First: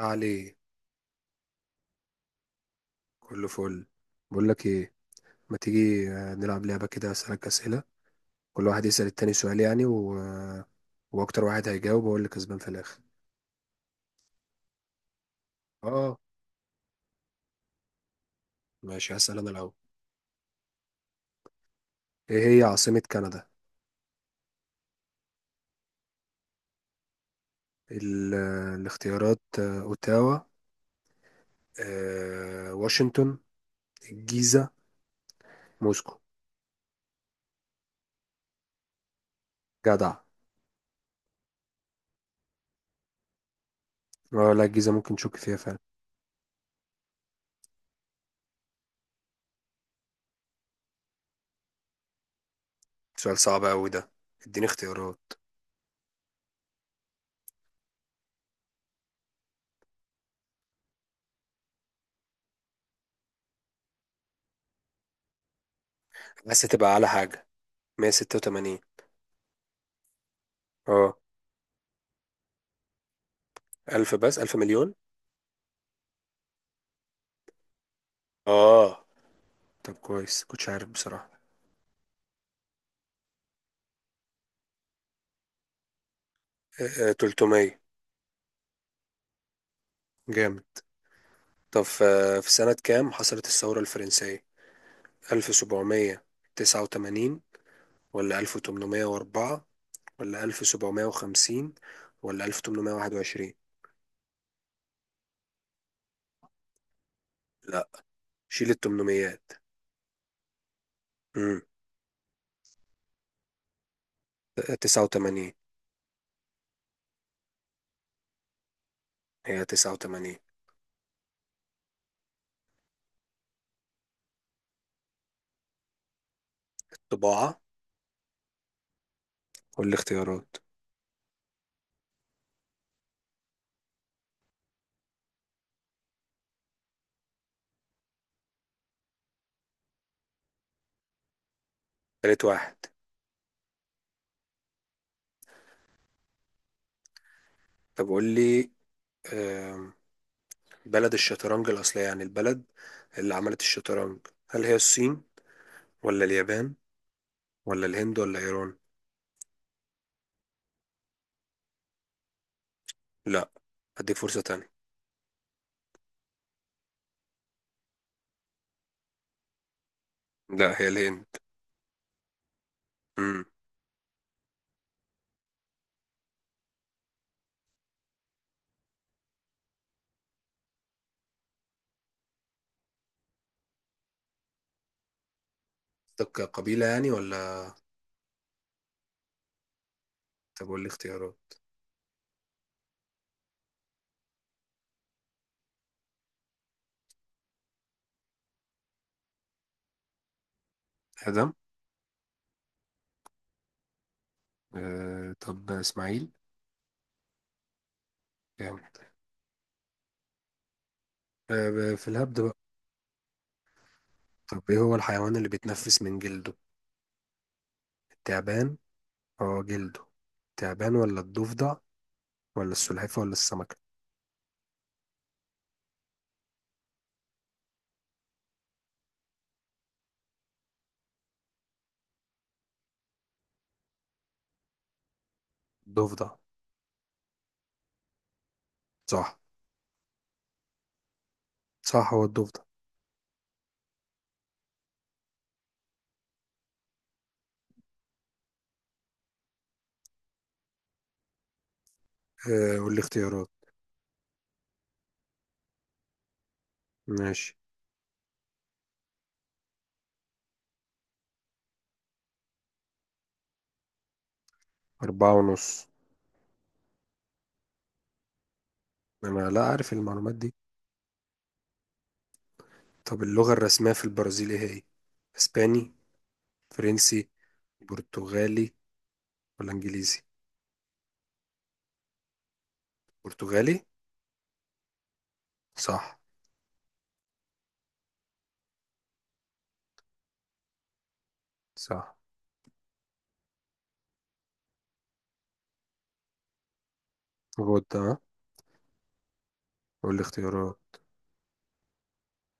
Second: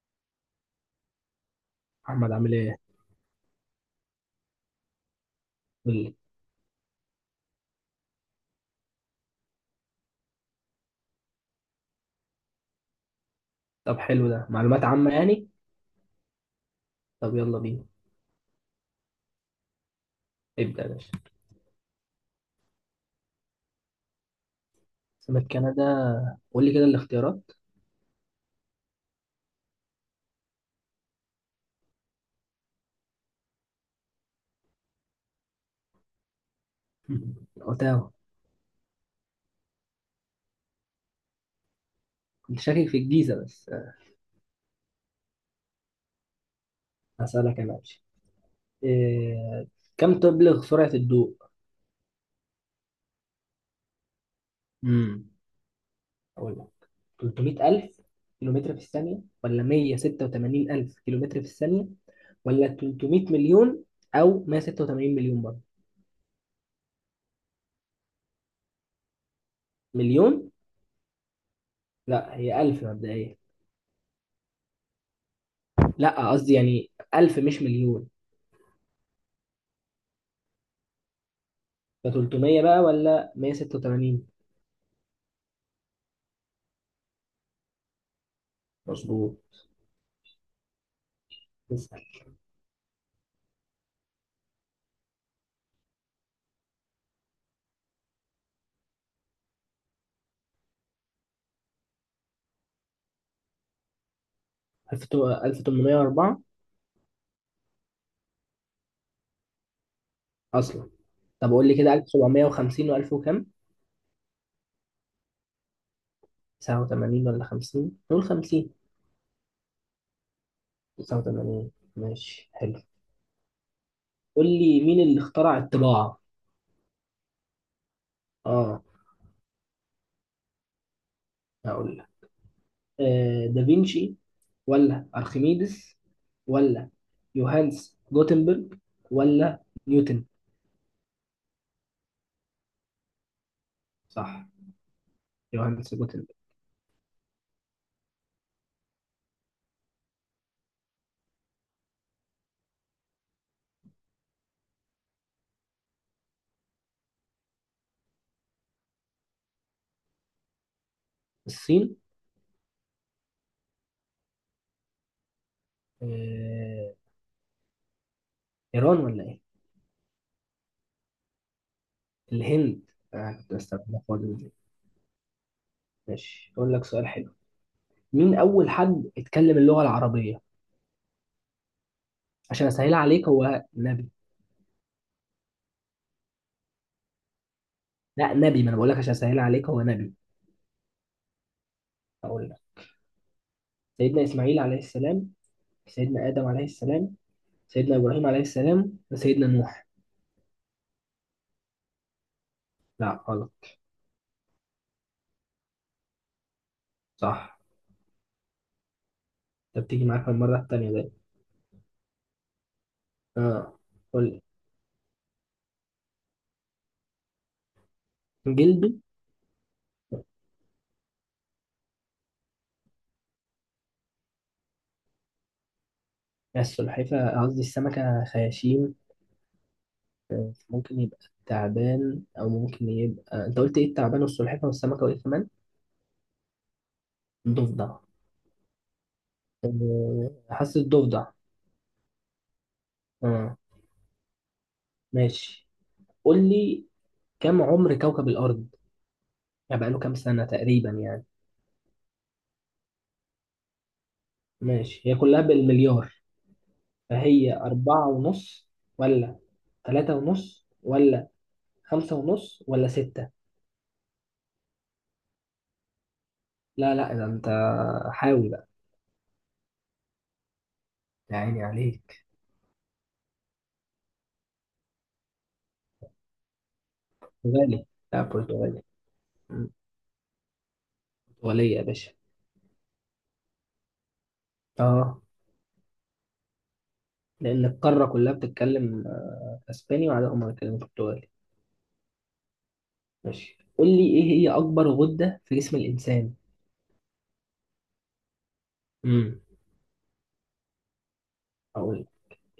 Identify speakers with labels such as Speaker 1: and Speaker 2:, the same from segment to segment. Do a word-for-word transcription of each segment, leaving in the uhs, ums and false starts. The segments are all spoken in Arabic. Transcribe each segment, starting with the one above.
Speaker 1: عليه.
Speaker 2: محمد عامل ايه؟
Speaker 1: كله فل. بقول لك ايه، ما
Speaker 2: قول
Speaker 1: تيجي
Speaker 2: لي.
Speaker 1: آه، نلعب لعبة كده، اسألك أسئلة. كل واحد يسأل التاني سؤال يعني و... آه، واكتر واحد هيجاوب هو اللي كسبان في الاخر.
Speaker 2: طب حلو ده معلومات عامة يعني؟
Speaker 1: اه،
Speaker 2: طب يلا بينا،
Speaker 1: ماشي، هسأل انا الاول.
Speaker 2: ابدأ يا باشا.
Speaker 1: ايه هي عاصمة كندا؟
Speaker 2: سمك كندا، قول لي كده الاختيارات.
Speaker 1: ال... آه، الاختيارات: آه، اوتاوا، آه، واشنطن، الجيزة، موسكو.
Speaker 2: اوتاوا.
Speaker 1: جدع.
Speaker 2: كنت شاكك في الجيزة بس.
Speaker 1: اه، لا، الجيزة ممكن تشك فيها فعلا.
Speaker 2: هسألك انا ماشي. إيه... كم تبلغ سرعة الضوء؟
Speaker 1: سؤال صعب قوي ده. اديني
Speaker 2: امم
Speaker 1: اختيارات.
Speaker 2: اقول لك، تلتمية ألف كيلومتر في الثانية، ولا مية وستة وتمانين ألف كيلومتر في الثانية، ولا تلتمية مليون، او مية وستة وتمانين مليون برضه.
Speaker 1: بس تبقى على حاجة. مية ستة وتمانين.
Speaker 2: مليون.
Speaker 1: اه،
Speaker 2: لا هي ألف مبدئيا.
Speaker 1: ألف بس، ألف مليون.
Speaker 2: لا قصدي يعني ألف مش مليون.
Speaker 1: اه. طب كويس، كنتش عارف بصراحة.
Speaker 2: ده تلتمية بقى ولا مية وستة وتمانين؟
Speaker 1: آه، تلتمية.
Speaker 2: مظبوط.
Speaker 1: جامد. طب
Speaker 2: اسأل.
Speaker 1: في آه، في سنة كام حصلت الثورة الفرنسية؟ ألف وسبعمية تسعة وتمانين ولا ألف وتمنمية وأربعة ولا ألف وسبعمية وخمسين ولا ألف وثمانمئة وواحد وعشرون؟
Speaker 2: ألف وتمنمية واربعة.
Speaker 1: لا، شيل التمنميات.
Speaker 2: أصلا طب
Speaker 1: امم
Speaker 2: قول لي كده، ألف وسبعمائة وخمسين و1000 وكام؟
Speaker 1: تسعة وتمانين.
Speaker 2: تسعة وتمانين ولا خمسين؟ نقول خمسين.
Speaker 1: هي تسعة وتمانين.
Speaker 2: تسعة وتمانين ماشي حلو. قول لي، مين اللي اخترع الطباعة؟
Speaker 1: طباعة.
Speaker 2: اه.
Speaker 1: قول لي اختيارات.
Speaker 2: هقول لك، آه دافينشي، ولا أرخميدس، ولا يوهانس جوتنبرج، ولا نيوتن؟
Speaker 1: تالت واحد.
Speaker 2: صح، يوهانس جوتنبرج.
Speaker 1: طب قول لي، آم، بلد الشطرنج الأصلية، يعني البلد اللي عملت الشطرنج. هل هي الصين ولا اليابان ولا الهند ولا إيران؟
Speaker 2: الصين.
Speaker 1: لا، هديك فرصة تانية.
Speaker 2: آه، إيران ولا إيه؟
Speaker 1: لا، هي الهند.
Speaker 2: الهند. آه
Speaker 1: امم
Speaker 2: كنت بستخدمها في وجبة دي. ماشي أقول لك سؤال حلو. مين أول حد اتكلم اللغة العربية؟ عشان أسهل عليك، هو نبي.
Speaker 1: قصدك قبيلة يعني، ولا...
Speaker 2: لا نبي، ما أنا بقول لك عشان أسهل عليك هو نبي.
Speaker 1: طب قول لي اختيارات.
Speaker 2: أقول لك، سيدنا إسماعيل عليه السلام، سيدنا آدم عليه السلام، سيدنا إبراهيم عليه السلام، وسيدنا نوح.
Speaker 1: آدم.
Speaker 2: لا غلط.
Speaker 1: آه، طب إسماعيل.
Speaker 2: صح.
Speaker 1: جامد.
Speaker 2: أنت بتيجي معاك المرة التانية ده.
Speaker 1: آه، في الهبد بقى.
Speaker 2: آه. قول لي.
Speaker 1: طب إيه هو الحيوان اللي بيتنفس من جلده؟ التعبان.
Speaker 2: جلده؟
Speaker 1: اه، جلده. التعبان ولا الضفدع ولا السلحفاة ولا السمكة؟
Speaker 2: السلحفاة، قصدي السمكة خياشيم. آه، ممكن يبقى تعبان، أو ممكن يبقى، أنت قلت إيه؟ التعبان والسلحفاة والسمكة وإيه كمان؟
Speaker 1: الضفدع.
Speaker 2: ضفدع.
Speaker 1: صح.
Speaker 2: أه، حاسس ضفدع.
Speaker 1: صح، هو الضفدع.
Speaker 2: اه. ماشي، قول لي، كم عمر كوكب الأرض؟ يعني بقاله كام سنة تقريبا يعني.
Speaker 1: آه، قول لي اختيارات.
Speaker 2: ماشي هي كلها بالمليار.
Speaker 1: ماشي.
Speaker 2: فهي أربعة ونص، ولا ثلاثة ونص، ولا خمسة ونص، ولا ستة؟
Speaker 1: أربعة ونص.
Speaker 2: لا لا ده أنت، حاول بقى.
Speaker 1: أنا لا أعرف المعلومات دي.
Speaker 2: يا عيني عليك.
Speaker 1: طب اللغة الرسمية في البرازيل إيه هي؟ اسباني، فرنسي،
Speaker 2: برتغالي. لا
Speaker 1: برتغالي
Speaker 2: برتغالي. مم،
Speaker 1: ولا انجليزي؟
Speaker 2: برتغالية يا باشا.
Speaker 1: برتغالي.
Speaker 2: اه،
Speaker 1: صح.
Speaker 2: لأن القارة كلها بتتكلم آه، أسباني، وعلى هم بيتكلموا برتغالي.
Speaker 1: صح.
Speaker 2: ماشي، قول لي إيه هي أكبر غدة في جسم الإنسان؟
Speaker 1: غدة ها؟
Speaker 2: امم
Speaker 1: والاختيارات؟
Speaker 2: أقول،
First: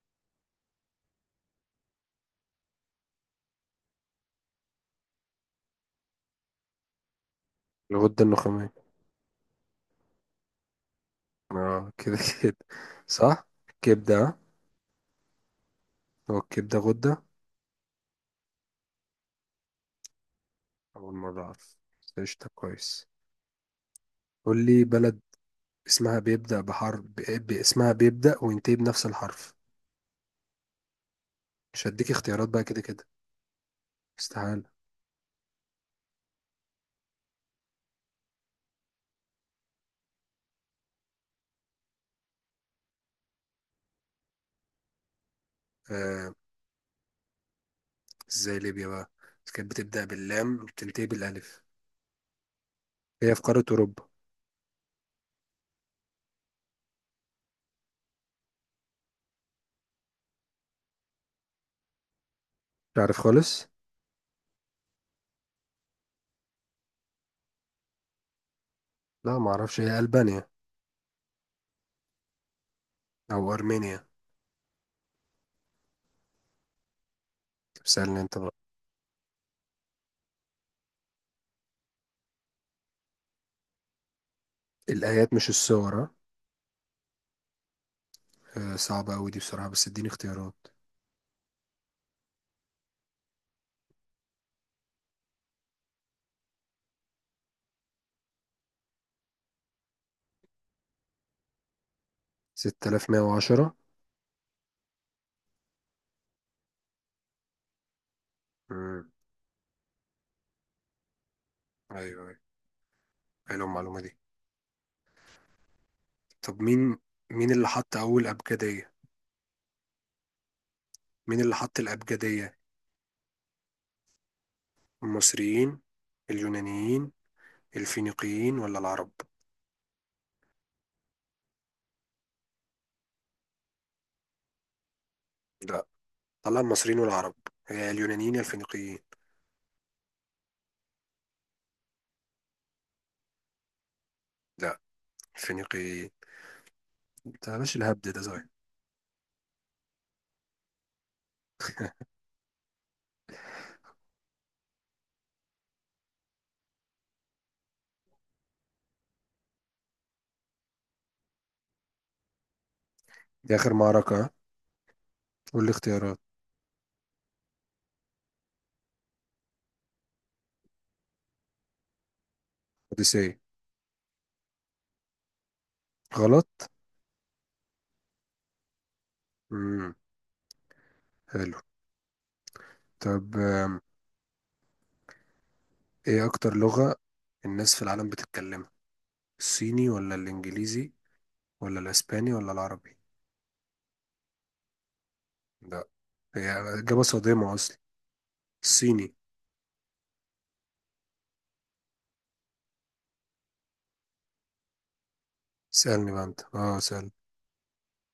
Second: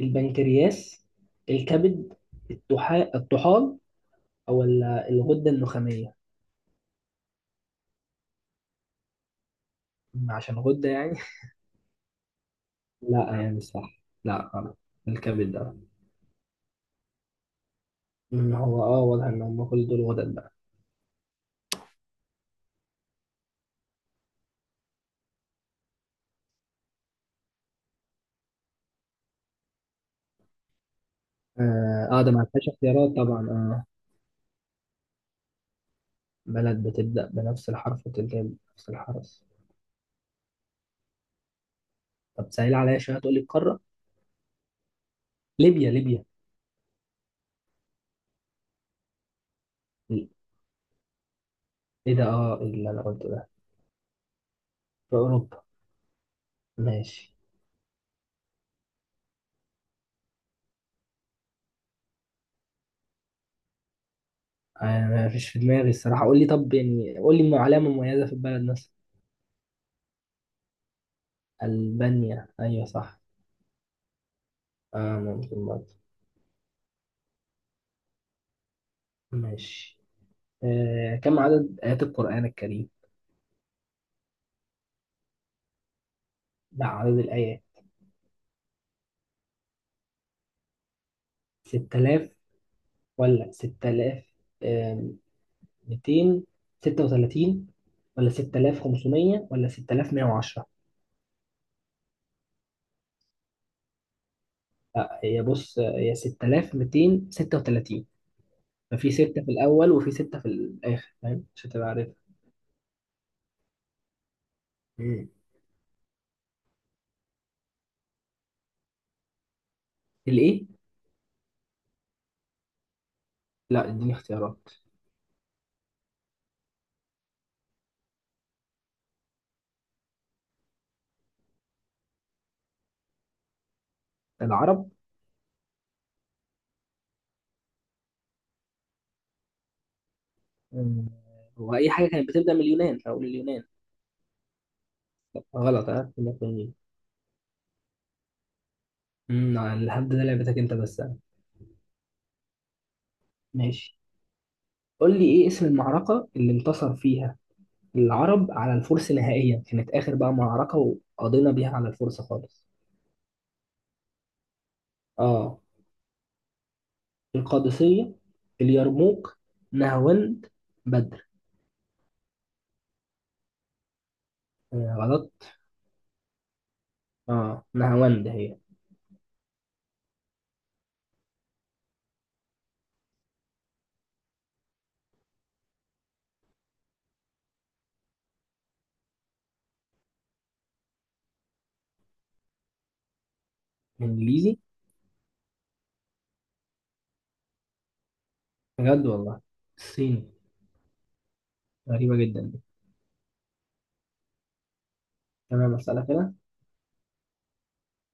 Speaker 2: البنكرياس، الكبد، الطحا- الطحال، أو ال- الغدة النخامية.
Speaker 1: الغدة النخامية.
Speaker 2: أم عشان غدة يعني.
Speaker 1: اه، كده كده.
Speaker 2: لا
Speaker 1: صح.
Speaker 2: يعني، صح
Speaker 1: كبدة ها؟
Speaker 2: لا غلط. الكبد ده.
Speaker 1: هو الكبدة غدة؟
Speaker 2: أم هو اه واضح ان هم كل دول غدد بقى.
Speaker 1: أول مرة أعرف، بس قشطة، كويس. قول لي بلد اسمها بيبدأ بحرف ب... ب- اسمها بيبدأ وينتهي بنفس الحرف. مش
Speaker 2: اه.
Speaker 1: هديك
Speaker 2: آه، ده ما
Speaker 1: اختيارات بقى،
Speaker 2: فيهاش
Speaker 1: كده كده
Speaker 2: اختيارات طبعا. اه.
Speaker 1: استحالة.
Speaker 2: بلد بتبدأ بنفس الحرف وتنتهي بنفس الحرف. طب سهل عليا شوية، تقول لي القارة. ليبيا ليبيا.
Speaker 1: آه. ازاي ليبيا بقى، بس كانت بتبدأ باللام وبتنتهي بالألف.
Speaker 2: ايه ده، اه اللي انا قلته
Speaker 1: هي في
Speaker 2: ده.
Speaker 1: قارة أوروبا.
Speaker 2: في اوروبا. ماشي،
Speaker 1: تعرف خالص.
Speaker 2: انا ما فيش في دماغي الصراحة، قول لي طب يعني، قول لي علامة مميزة في البلد.
Speaker 1: لا، ما اعرفش. هي ألبانيا.
Speaker 2: ألبانيا، أيوة صح.
Speaker 1: أو أرمينيا.
Speaker 2: آه ممكن برضه.
Speaker 1: طب سألني انت بقى.
Speaker 2: ماشي. آه كم عدد آيات القرآن الكريم؟
Speaker 1: الآيات مش السور، ها؟
Speaker 2: لا عدد الآيات.
Speaker 1: آه، صعبة أوي دي بصراحة، بس اديني اختيارات.
Speaker 2: ستة آلاف، ولا ستة آلاف ومئتين وستة وتلاتين، ولا ستة آلاف وخمسمية، ولا ستة آلاف ومائة وعشرة؟
Speaker 1: ستة آلاف ومئة وعشرة.
Speaker 2: هي بص، هي ستة آلاف ومئتين وستة وتلاتين.
Speaker 1: امم،
Speaker 2: ففي ستة في الأول وفي ستة في الآخر، فاهم؟ مش هتبقى عارفها.
Speaker 1: ايوه، ايوه، حلوه المعلومة دي.
Speaker 2: مم.
Speaker 1: طب مين مين اللي حط أول أبجدية؟
Speaker 2: الإيه؟
Speaker 1: مين اللي حط الأبجدية؟
Speaker 2: لا اديني اختيارات.
Speaker 1: المصريين، اليونانيين، الفينيقيين ولا العرب؟
Speaker 2: العرب.
Speaker 1: لا. طلع المصريين والعرب. هي اليونانيين يا الفينيقيين.
Speaker 2: مم. هو أي حاجة كانت بتبدأ من اليونان أو اليونان.
Speaker 1: لا،
Speaker 2: غلط
Speaker 1: الفينيقيين.
Speaker 2: ها.
Speaker 1: انت يا باشا، الهبد ده صحيح.
Speaker 2: امم الهبد ده لعبتك انت بس. ماشي، قول لي ايه اسم المعركة اللي انتصر فيها العرب على الفرس نهائيا، كانت اخر بقى معركة وقضينا بيها على الفرس خالص.
Speaker 1: دي آخر معركة، ها؟
Speaker 2: اه.
Speaker 1: قول لي اختيارات.
Speaker 2: القادسية، اليرموك، نهاوند، بدر.
Speaker 1: أوديسيه.
Speaker 2: آه غلط.
Speaker 1: غلط؟
Speaker 2: اه نهاوند هي.
Speaker 1: امم حلو. طب آم، ايه اكتر لغة الناس في العالم بتتكلمها؟ الصيني ولا الانجليزي ولا الاسباني ولا العربي؟
Speaker 2: انجليزي.
Speaker 1: لا. هي اجابة صادمة اصلا.
Speaker 2: بجد
Speaker 1: الصيني.
Speaker 2: والله؟ الصيني، غريبة جدا دي. تمام اسألك
Speaker 1: سألني بقى
Speaker 2: انا.
Speaker 1: انت. اه، سأل.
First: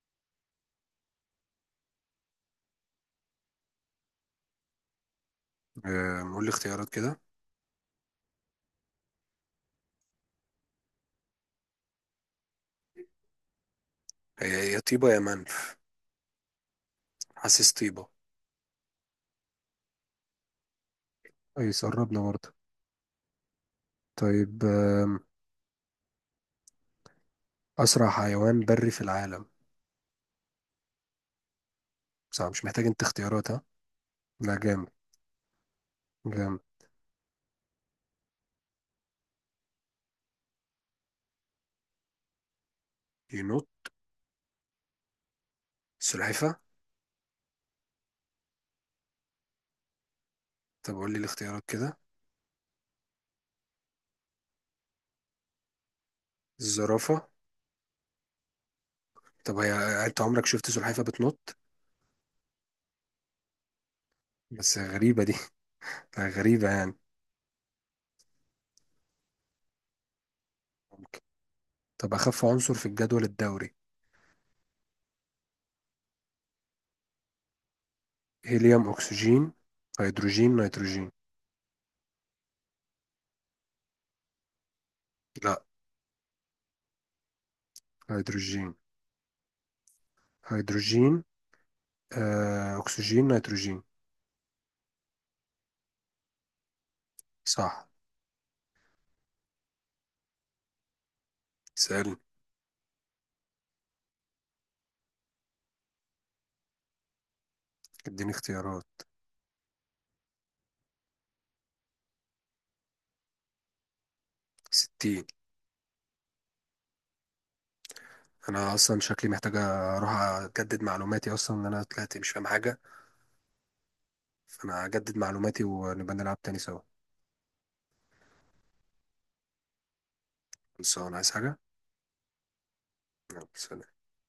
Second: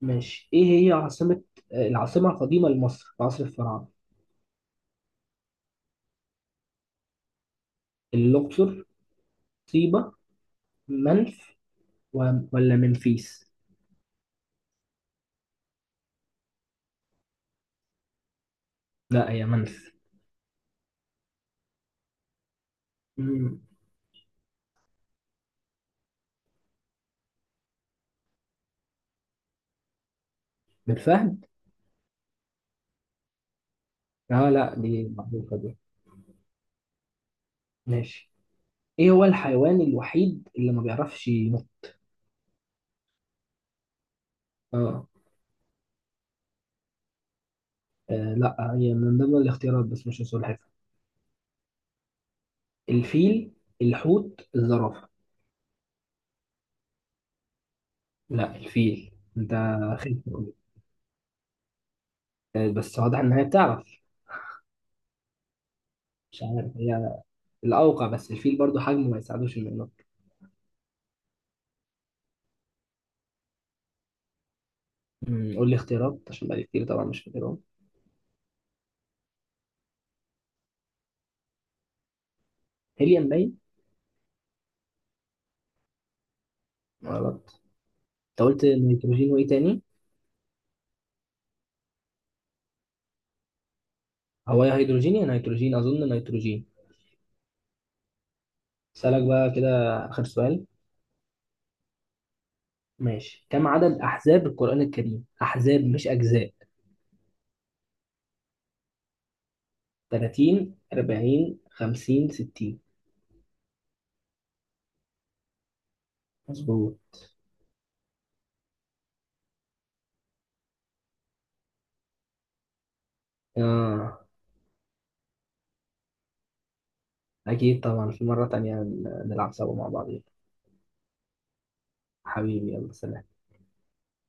Speaker 2: ماشي، ايه هي عاصمة، آه، العاصمة القديمة لمصر في عصر الفراعنة؟
Speaker 1: آه، قول لي اختيارات كده.
Speaker 2: الاقصر، طيبة، منف، و- ولا منفيس؟
Speaker 1: هي يا طيبة يا منف. حاسس طيبة.
Speaker 2: لا هي منف.
Speaker 1: اي، قربنا برضه.
Speaker 2: مم.
Speaker 1: طيب آم، اسرع حيوان بري في العالم.
Speaker 2: بالفهم.
Speaker 1: صعب، مش محتاج انت اختيارات، ها؟
Speaker 2: اه
Speaker 1: لا،
Speaker 2: لا
Speaker 1: جامد.
Speaker 2: دي معروفة دي.
Speaker 1: جامد.
Speaker 2: ماشي. ايه هو الحيوان الوحيد اللي ما بيعرفش ينط؟
Speaker 1: ينوت؟
Speaker 2: اه.
Speaker 1: سلحفة.
Speaker 2: آه، لا هي من ضمن الاختيارات بس مش السلحفاة.
Speaker 1: طب قول لي الاختيارات كده.
Speaker 2: الفيل، الحوت، الزرافة.
Speaker 1: الزرافة.
Speaker 2: لا الفيل انت.
Speaker 1: طب هي، انت
Speaker 2: خير.
Speaker 1: عمرك شفت سلحفة بتنط؟
Speaker 2: آه، بس واضح ان هي بتعرف.
Speaker 1: بس غريبة دي. آه،
Speaker 2: مش
Speaker 1: غريبة
Speaker 2: عارف،
Speaker 1: يعني.
Speaker 2: هي الاوقع، بس الفيل برضو حجمه ما يساعدوش انه ينط.
Speaker 1: ممكن. طب أخف عنصر في الجدول الدوري؟
Speaker 2: مم، قول لي اختيارات عشان بقالي كتير طبعا مش فاكرهم.
Speaker 1: هيليوم، أكسجين، هيدروجين، نيتروجين.
Speaker 2: هيليوم باين.
Speaker 1: لا،
Speaker 2: غلط. انت قلت
Speaker 1: هيدروجين.
Speaker 2: نيتروجين وايه تاني؟
Speaker 1: هيدروجين، آه، أكسجين، نيتروجين.
Speaker 2: هو يا هيدروجين يا نيتروجين، أظن نيتروجين.
Speaker 1: صح.
Speaker 2: أسألك بقى كده، آخر سؤال.
Speaker 1: سألني.
Speaker 2: ماشي، كم عدد أحزاب القرآن الكريم؟ أحزاب مش أجزاء.
Speaker 1: اديني اختيارات.
Speaker 2: تلاتين، أربعين، خمسين، ستين؟
Speaker 1: ستين.
Speaker 2: مظبوط.
Speaker 1: أنا أصلا شكلي محتاج أروح أجدد معلوماتي، أصلا إن أنا طلعت مش فاهم حاجة.
Speaker 2: آه.
Speaker 1: فأنا هجدد معلوماتي ونبقى نلعب تاني سوا.
Speaker 2: أكيد طبعا في مرة تانية نلعب سوا مع بعض.
Speaker 1: بس أنا عايز حاجة.
Speaker 2: حبيبي يلا سلام.
Speaker 1: يلا، سلام.